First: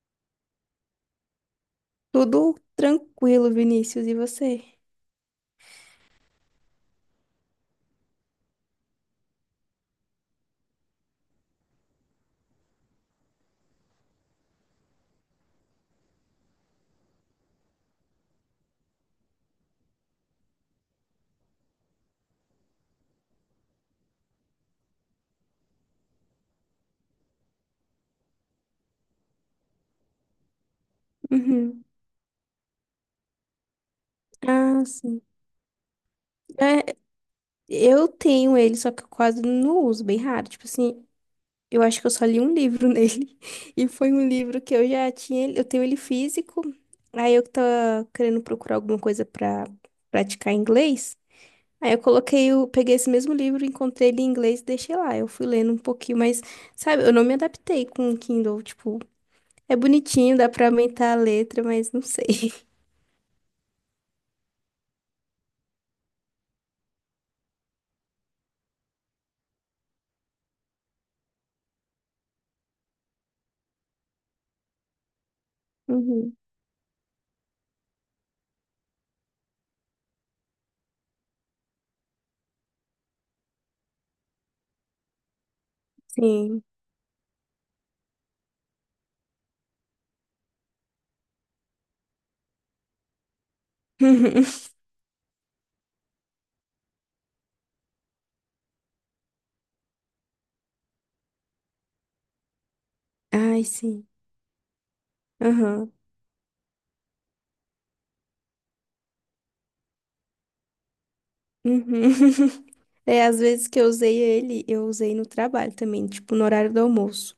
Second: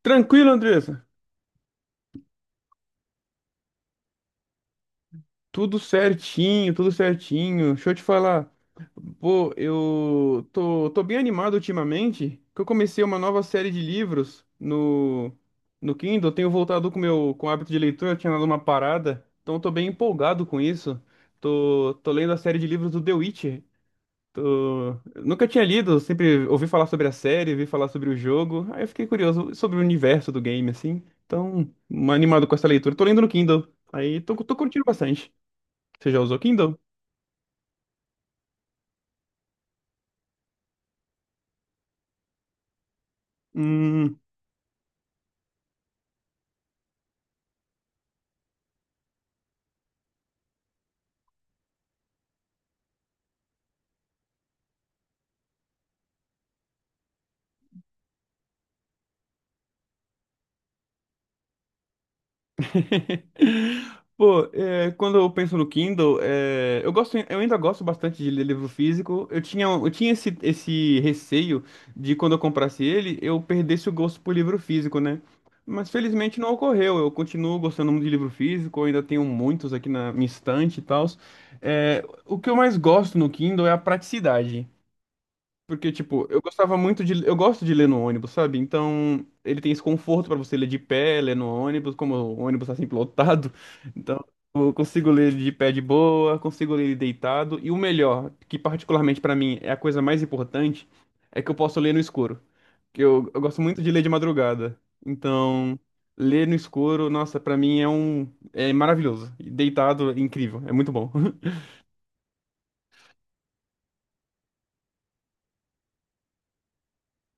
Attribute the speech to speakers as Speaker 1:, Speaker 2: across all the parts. Speaker 1: Tranquilo, Andressa.
Speaker 2: Tudo tranquilo, Vinícius, e você?
Speaker 1: Tudo certinho, tudo certinho. Deixa eu te falar. Pô, eu tô bem animado ultimamente, que eu comecei uma nova série de livros no Kindle. Eu tenho voltado com o meu com o hábito de leitura, eu tinha dado uma parada. Então eu tô bem empolgado com isso. Tô lendo a série de livros do The Witcher. Nunca tinha lido, sempre ouvi falar sobre a série, ouvi falar sobre o jogo. Aí eu fiquei curioso sobre o universo do game, assim. Então,
Speaker 2: Uhum.
Speaker 1: animado com essa leitura. Tô lendo no Kindle. Aí tô curtindo
Speaker 2: Ah, sim.
Speaker 1: bastante. Você já usou Kindle?
Speaker 2: É, eu tenho ele, só que eu quase não uso, bem raro. Tipo assim, eu acho que eu só li um livro nele. E foi
Speaker 1: Hum.
Speaker 2: um livro que eu já tinha, eu tenho ele físico. Aí eu que tava querendo procurar alguma coisa pra praticar inglês. Aí eu coloquei, o peguei esse mesmo livro, encontrei ele em inglês e deixei lá. Eu fui lendo um pouquinho, mas, sabe, eu não me adaptei com o Kindle. Tipo, é bonitinho, dá pra aumentar a letra, mas não sei.
Speaker 1: Pô, é, quando eu penso no Kindle, é, eu gosto, eu ainda gosto bastante de ler livro físico. Eu tinha esse receio de quando eu comprasse ele, eu perdesse o gosto por livro físico, né? Mas
Speaker 2: Uhum.
Speaker 1: felizmente não ocorreu. Eu continuo gostando muito de livro físico, eu ainda tenho muitos aqui na minha estante e tal. O que eu mais gosto no Kindle é a praticidade. Porque, tipo, eu
Speaker 2: Sim.
Speaker 1: gostava muito de. Eu gosto de ler no ônibus, sabe? Então, ele tem esse conforto pra você ler de pé, ler no ônibus, como o ônibus tá sempre lotado. Então, eu consigo ler de pé de boa, consigo ler deitado. E o melhor, que particularmente pra mim é a coisa mais importante, é que eu posso ler no escuro. Que eu gosto
Speaker 2: Ai,
Speaker 1: muito de ler
Speaker 2: sim.
Speaker 1: de madrugada. Então,
Speaker 2: Aham.
Speaker 1: ler no escuro, nossa, pra mim é um. É maravilhoso. E deitado, é incrível. É muito bom.
Speaker 2: Uhum. É, às vezes que eu usei ele, eu usei no trabalho também, tipo, no horário do almoço.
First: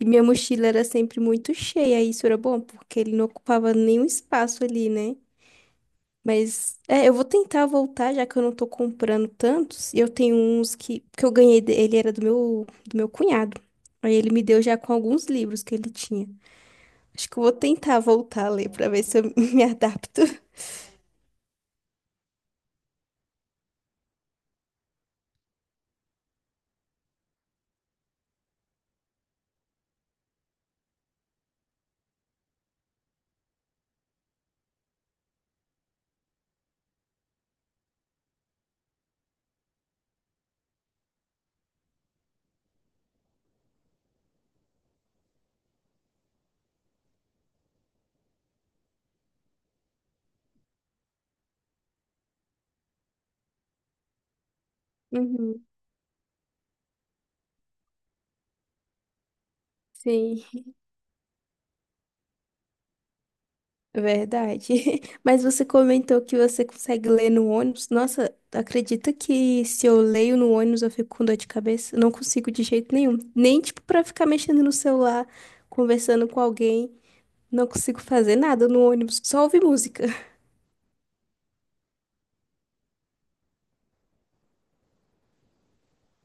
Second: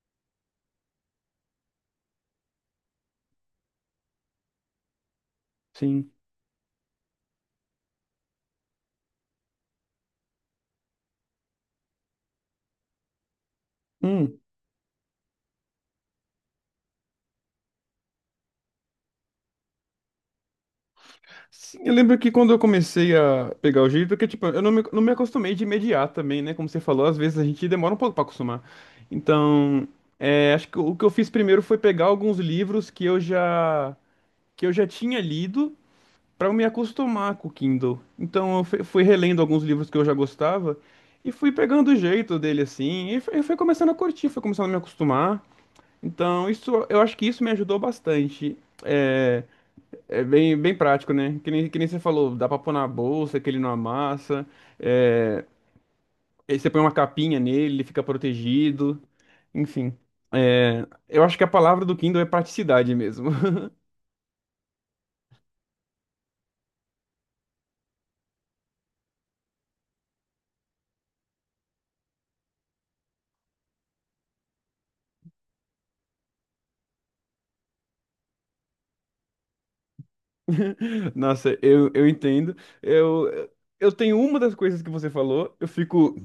Speaker 2: E minha mochila era sempre muito cheia, e isso era bom, porque ele não ocupava nenhum espaço ali, né?
Speaker 1: Sim.
Speaker 2: Mas, é, eu vou tentar voltar, já que eu não tô comprando tantos. E eu tenho uns que eu ganhei, de- ele era do meu cunhado. Aí ele
Speaker 1: Hum.
Speaker 2: me deu já com alguns livros que ele tinha. Acho que eu vou tentar voltar a ler pra ver se eu me adapto.
Speaker 1: Sim, eu lembro que quando eu comecei a pegar o jeito, porque, tipo, eu não me acostumei de imediato também, né? Como você falou, às vezes a gente demora um pouco pra acostumar. Então, é, acho que o que eu fiz primeiro foi pegar alguns livros que eu já tinha lido pra eu me acostumar com o Kindle. Então, eu fui relendo alguns livros que eu já gostava e fui pegando o jeito dele, assim, e foi começando a curtir, foi começando a me acostumar. Então, isso, eu acho que isso me ajudou bastante. É, é bem prático, né? Que nem você falou, dá pra pôr na bolsa, que ele não amassa. É...
Speaker 2: Uhum.
Speaker 1: Aí você põe uma capinha nele, ele fica protegido. Enfim,
Speaker 2: Sim.
Speaker 1: é, eu acho que a palavra do Kindle é praticidade mesmo.
Speaker 2: Verdade. Mas você comentou que você consegue ler no ônibus. Nossa, acredita que se eu leio no ônibus eu fico com dor de cabeça? Eu não consigo de jeito nenhum. Nem tipo pra ficar mexendo no celular, conversando com alguém. Não consigo fazer nada no ônibus, só ouvir música.
Speaker 1: Nossa, eu entendo. Eu, eu tenho uma das coisas que você falou, eu fico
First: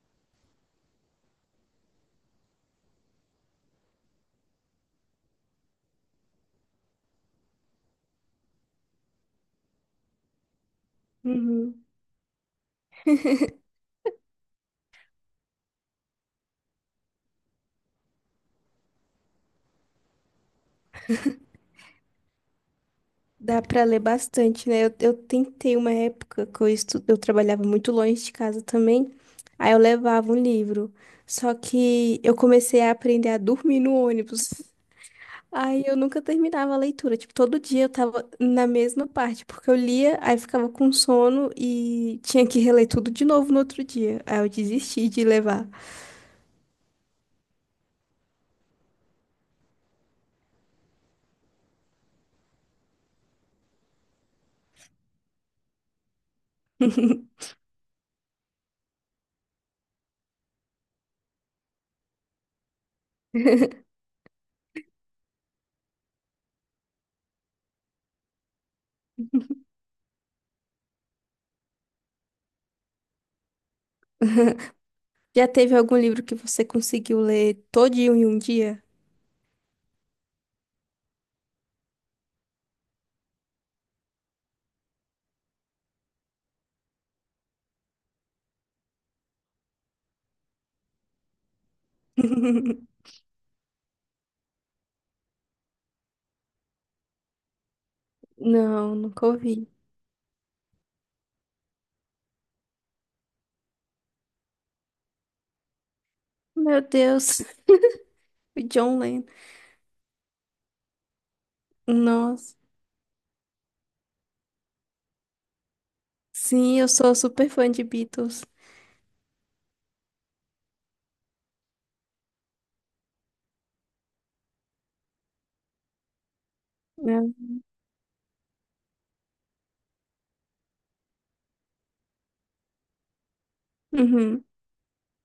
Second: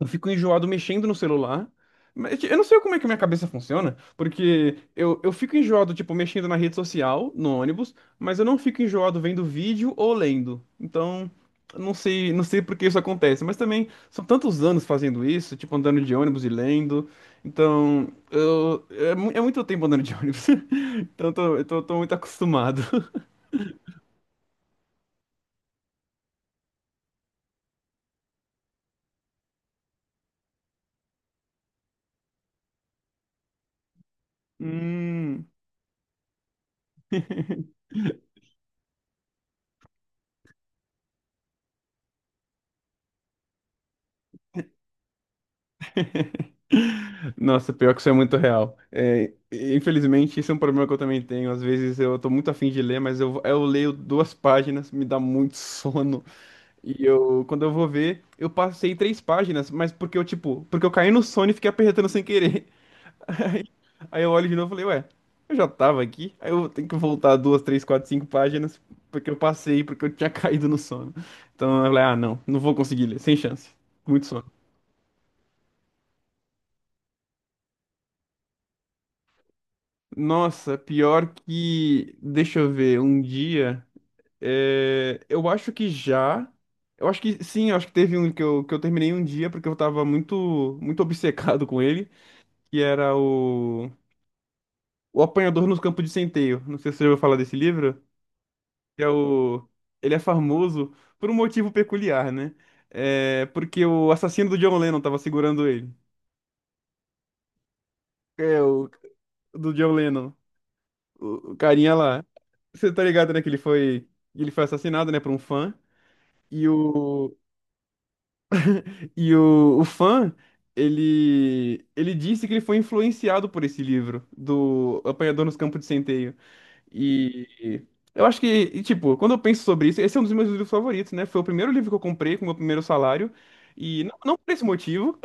Speaker 1: eu fico enjoado mexendo no celular. Mas tipo, eu não sei como é que a minha cabeça funciona, porque eu fico enjoado, tipo, mexendo na rede social, no ônibus, mas eu não fico enjoado vendo vídeo ou lendo. Então, eu
Speaker 2: Uhum.
Speaker 1: não sei, não sei por que isso acontece, mas também são tantos anos fazendo isso, tipo, andando de ônibus e lendo. Então, eu, é, é muito tempo andando de ônibus. Então, eu tô muito acostumado.
Speaker 2: Dá pra ler bastante, né? Eu tentei uma época que eu, eu trabalhava muito longe de casa também. Aí eu levava um livro. Só que eu comecei a aprender a dormir no ônibus.
Speaker 1: Hum.
Speaker 2: Aí eu nunca terminava a leitura. Tipo, todo dia eu tava na mesma parte, porque eu lia, aí ficava com sono e tinha que reler tudo de novo no outro dia. Aí eu desisti de levar.
Speaker 1: Nossa, pior que isso é muito real. É, infelizmente, isso é um problema que eu também tenho. Às vezes eu tô muito afim de ler, mas eu leio duas páginas, me dá muito sono. E eu, quando eu vou ver, eu passei três páginas, mas porque eu, tipo, porque eu caí no sono e fiquei apertando sem querer. Aí, eu olho de novo e falei, ué, eu já tava aqui. Aí eu tenho que voltar duas, três, quatro, cinco páginas, porque eu passei, porque eu tinha caído no sono. Então eu falei, ah, não, vou conseguir ler, sem chance. Muito sono.
Speaker 2: Já teve algum livro que você conseguiu ler todinho em um dia?
Speaker 1: Nossa, pior que. Deixa eu ver, um dia. É, eu acho que já. Eu acho que sim, eu acho que teve um que eu terminei um dia porque eu tava muito obcecado com ele, que era o. O Apanhador no Campo de Centeio. Não sei se você já ouviu falar desse livro,
Speaker 2: Não,
Speaker 1: que é
Speaker 2: nunca ouvi.
Speaker 1: o. Ele é famoso por um motivo peculiar, né? É porque o assassino do John Lennon tava segurando ele.
Speaker 2: Meu Deus,
Speaker 1: É,
Speaker 2: o
Speaker 1: o
Speaker 2: John Lennon.
Speaker 1: do John Lennon. O carinha lá.
Speaker 2: Nossa.
Speaker 1: Você tá ligado, né? Que ele foi assassinado, né, por um fã. E
Speaker 2: Sim, eu sou super fã de Beatles.
Speaker 1: o fã, ele disse que ele foi influenciado por esse livro, do Apanhador nos Campos de Centeio.
Speaker 2: Né?
Speaker 1: E eu acho que, e, tipo, quando eu penso sobre isso, esse é um dos meus livros favoritos, né? Foi o primeiro livro que eu comprei com o meu primeiro salário. E não,
Speaker 2: Uhum.
Speaker 1: por esse motivo,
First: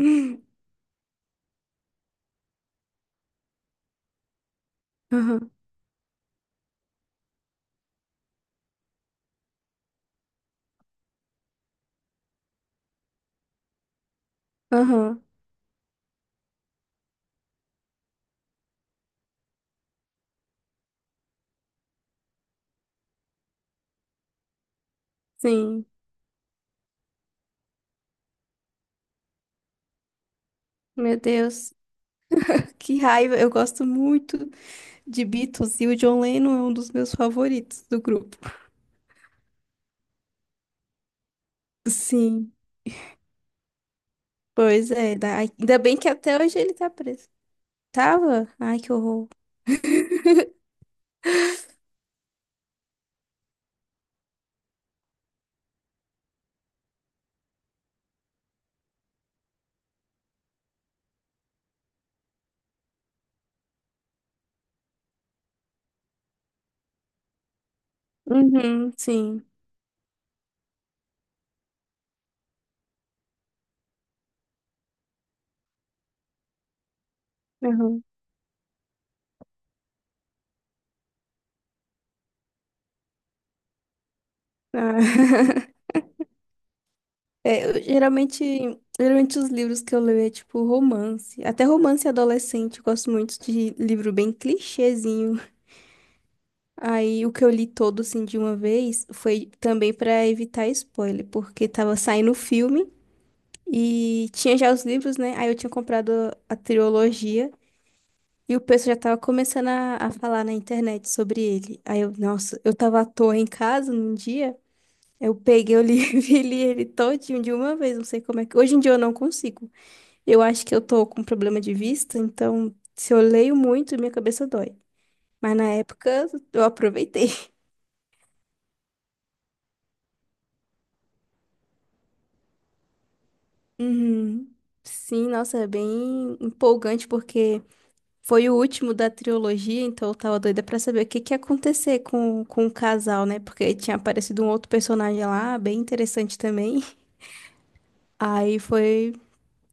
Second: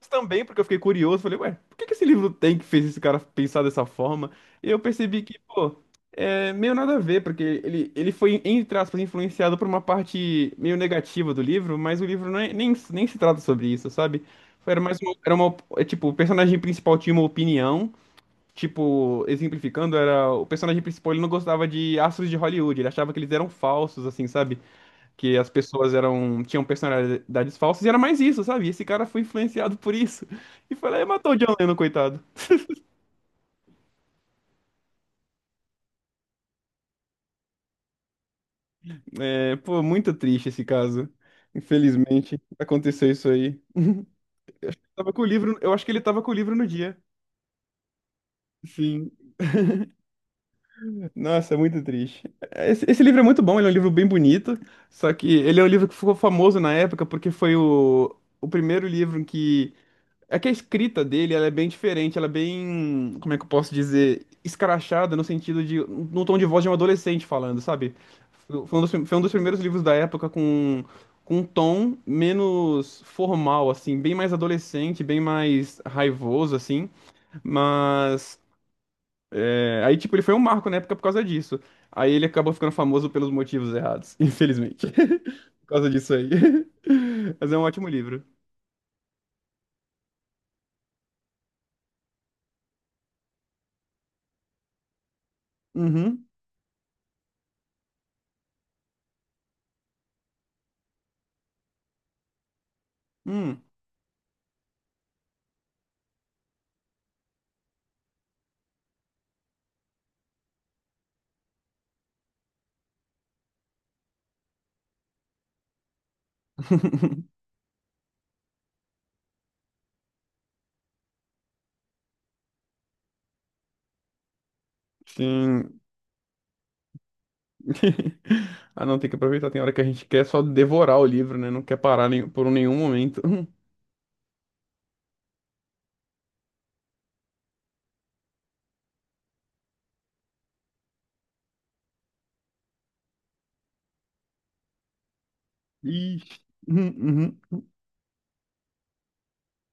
Speaker 1: mas também, porque eu fiquei curioso, falei, ué, por que que esse livro tem que fez esse cara pensar dessa forma? E eu percebi que,
Speaker 2: Aham,
Speaker 1: pô, é meio nada a ver, porque ele foi, entre aspas, influenciado por uma parte meio negativa do livro, mas o livro nem se trata sobre isso, sabe? Era mais uma,
Speaker 2: aham.
Speaker 1: era uma, é, tipo, o personagem principal tinha uma opinião, tipo, exemplificando, era, o personagem principal, ele não gostava de astros de Hollywood, ele achava que eles eram falsos, assim, sabe? Que as
Speaker 2: Sim.
Speaker 1: pessoas eram tinham personalidades falsas e era mais isso, sabe? Esse cara foi influenciado por isso e foi lá e
Speaker 2: Meu
Speaker 1: matou o John Lennon,
Speaker 2: Deus.
Speaker 1: coitado.
Speaker 2: Que raiva, eu gosto muito de Beatles e o John Lennon é um dos meus favoritos do grupo.
Speaker 1: É, pô, muito triste esse caso. Infelizmente,
Speaker 2: Sim,
Speaker 1: aconteceu isso aí.
Speaker 2: pois
Speaker 1: Tava
Speaker 2: é.
Speaker 1: com o livro, eu
Speaker 2: Ainda
Speaker 1: acho que
Speaker 2: bem
Speaker 1: ele
Speaker 2: que
Speaker 1: tava com o
Speaker 2: até
Speaker 1: livro
Speaker 2: hoje
Speaker 1: no
Speaker 2: ele tá
Speaker 1: dia.
Speaker 2: preso. Tava? Ai, que
Speaker 1: Sim.
Speaker 2: horror.
Speaker 1: Nossa, é muito triste. Esse livro é muito bom, ele é um livro bem bonito, só que ele é um livro que ficou famoso na época porque foi o primeiro livro que é que a escrita dele, ela é bem diferente, ela é bem, como é que eu posso dizer, escrachada no sentido de, no tom de voz de um adolescente falando, sabe? Foi um dos,
Speaker 2: Uhum,
Speaker 1: foi um dos
Speaker 2: sim.
Speaker 1: primeiros livros da época com um tom menos formal, assim, bem mais adolescente, bem mais raivoso, assim,
Speaker 2: Uhum.
Speaker 1: mas, é, aí, tipo, ele foi um marco na época por causa disso. Aí ele acabou ficando famoso pelos motivos errados, infelizmente, por
Speaker 2: Ah.
Speaker 1: causa disso aí. Mas é um
Speaker 2: É,
Speaker 1: ótimo livro.
Speaker 2: geralmente, geralmente os livros que eu leio é tipo romance. Até romance adolescente, eu gosto muito de livro bem clichêzinho.
Speaker 1: Uhum.
Speaker 2: Aí o que eu li todo assim de uma vez foi também pra evitar spoiler, porque tava saindo o filme.
Speaker 1: Hum.
Speaker 2: E tinha já os livros, né? Aí eu tinha comprado a trilogia e o pessoal já tava começando a falar na internet sobre ele. Aí eu, nossa, eu tava à toa em casa num dia, eu peguei o livro e li ele todinho de uma vez, não sei como é que. Hoje em dia eu não consigo. Eu acho que eu tô com problema de vista, então se eu leio muito, minha cabeça dói. Mas na
Speaker 1: Sim.
Speaker 2: época eu aproveitei.
Speaker 1: Ah, não, tem que aproveitar. Tem hora que a gente quer só devorar o livro, né? Não quer parar por nenhum momento.
Speaker 2: Uhum. Sim, nossa, é bem empolgante porque foi o último da trilogia, então eu tava doida pra saber o que que ia acontecer com o casal, né? Porque tinha aparecido um outro personagem lá, bem interessante
Speaker 1: Ixi.
Speaker 2: também.
Speaker 1: Uhum, uhum.
Speaker 2: Aí foi.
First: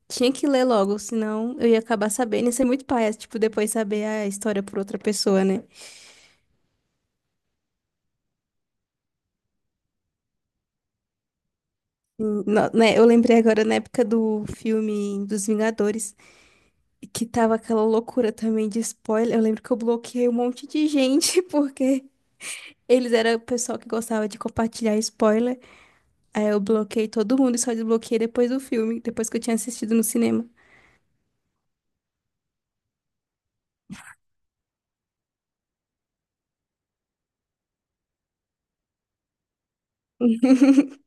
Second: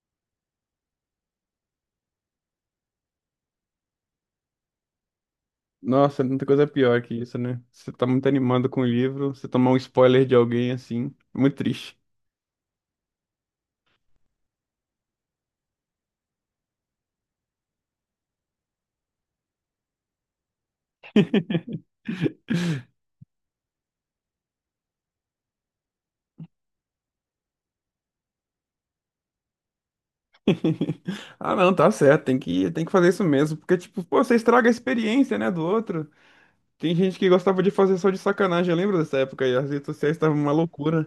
Speaker 2: Tinha que ler logo, senão eu ia acabar sabendo. Isso é muito paia, tipo, depois saber a história por outra pessoa, né?
Speaker 1: Nossa, muita coisa pior que isso, né? Você tá muito animado com o livro, você tomar um spoiler de alguém assim, é muito triste.
Speaker 2: Né? Eu lembrei agora na época do filme dos Vingadores, que tava aquela loucura também de spoiler. Eu lembro que eu bloqueei um monte de gente, porque eles eram o pessoal que gostava de compartilhar spoiler. Aí eu bloqueei todo mundo e só desbloqueei depois do filme, depois que eu tinha assistido no cinema.
Speaker 1: Ah, não, tá certo, tem que fazer isso mesmo, porque, tipo, pô, você estraga a experiência, né, do outro. Tem gente que gostava de fazer só de sacanagem, eu lembro dessa época aí, as redes sociais estavam uma loucura.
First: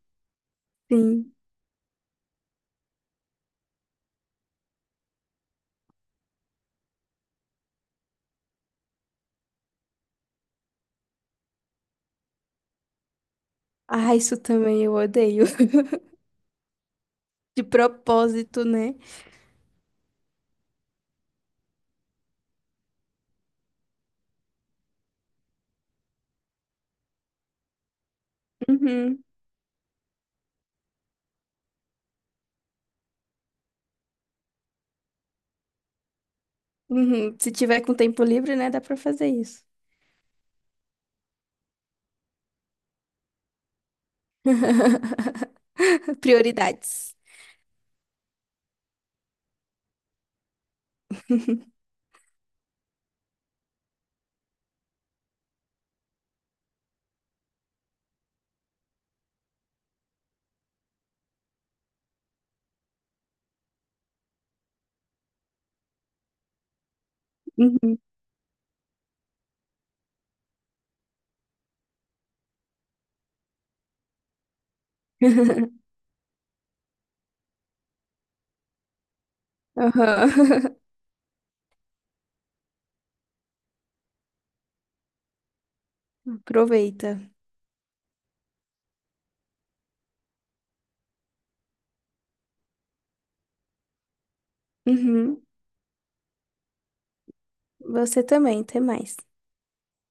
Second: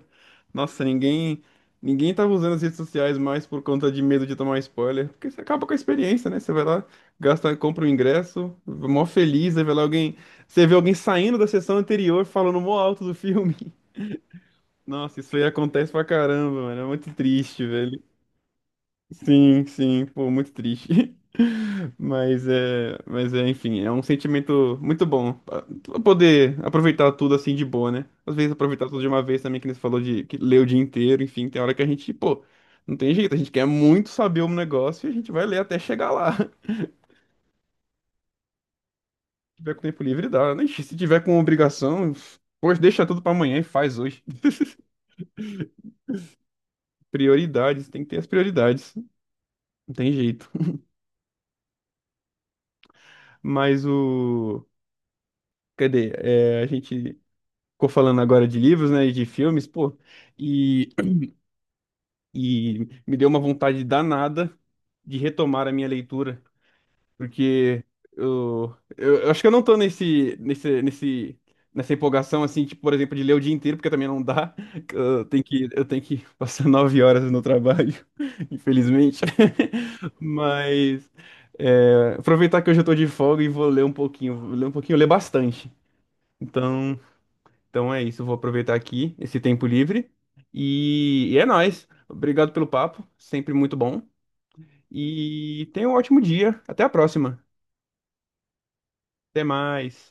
Speaker 1: Nossa,
Speaker 2: Sim.
Speaker 1: ninguém tava usando as redes sociais mais por conta de medo de tomar spoiler, porque você acaba com a experiência, né? Você vai lá, gasta, compra o ingresso, mó feliz, aí vai lá alguém, você vê alguém saindo da sessão anterior falando mó alto do filme.
Speaker 2: Ah, isso também eu
Speaker 1: Nossa, isso aí
Speaker 2: odeio.
Speaker 1: acontece pra caramba, mano, é muito
Speaker 2: De
Speaker 1: triste, velho.
Speaker 2: propósito, né?
Speaker 1: Sim, pô, muito triste. Mas é, enfim, é um sentimento muito bom pra poder aproveitar tudo assim de boa, né? Às vezes aproveitar tudo de uma
Speaker 2: Uhum,
Speaker 1: vez também, que nem você falou de que ler o dia inteiro, enfim, tem hora que a gente, pô, não tem jeito, a gente quer muito saber um negócio e a gente vai ler até chegar lá. Se
Speaker 2: uhum. Se tiver com tempo livre, né, dá pra fazer isso.
Speaker 1: tiver com tempo livre, dá. Né? Ixi, se tiver com obrigação, poxa, deixa tudo pra amanhã e faz hoje.
Speaker 2: Prioridades.
Speaker 1: Prioridades, tem que ter as prioridades, não tem jeito. Mas o cadê? É, a gente ficou falando agora de livros, né, e de filmes, pô, e, e me deu uma vontade danada de retomar a minha leitura, porque
Speaker 2: Uhum.
Speaker 1: eu acho que eu não tô nessa empolgação, assim, tipo, por exemplo, de ler o dia inteiro, porque também não dá, que eu tenho que passar 9 horas no trabalho, infelizmente,
Speaker 2: Aham.
Speaker 1: mas é, aproveitar que hoje eu tô de folga e vou ler um pouquinho, vou ler um pouquinho, ler bastante, então...
Speaker 2: Aproveita.
Speaker 1: Então é isso, vou aproveitar aqui esse tempo livre. E é nóis. Obrigado pelo papo, sempre muito bom.
Speaker 2: Uhum.
Speaker 1: E tenha um ótimo dia. Até a próxima.
Speaker 2: Você também, até mais.
Speaker 1: Até mais.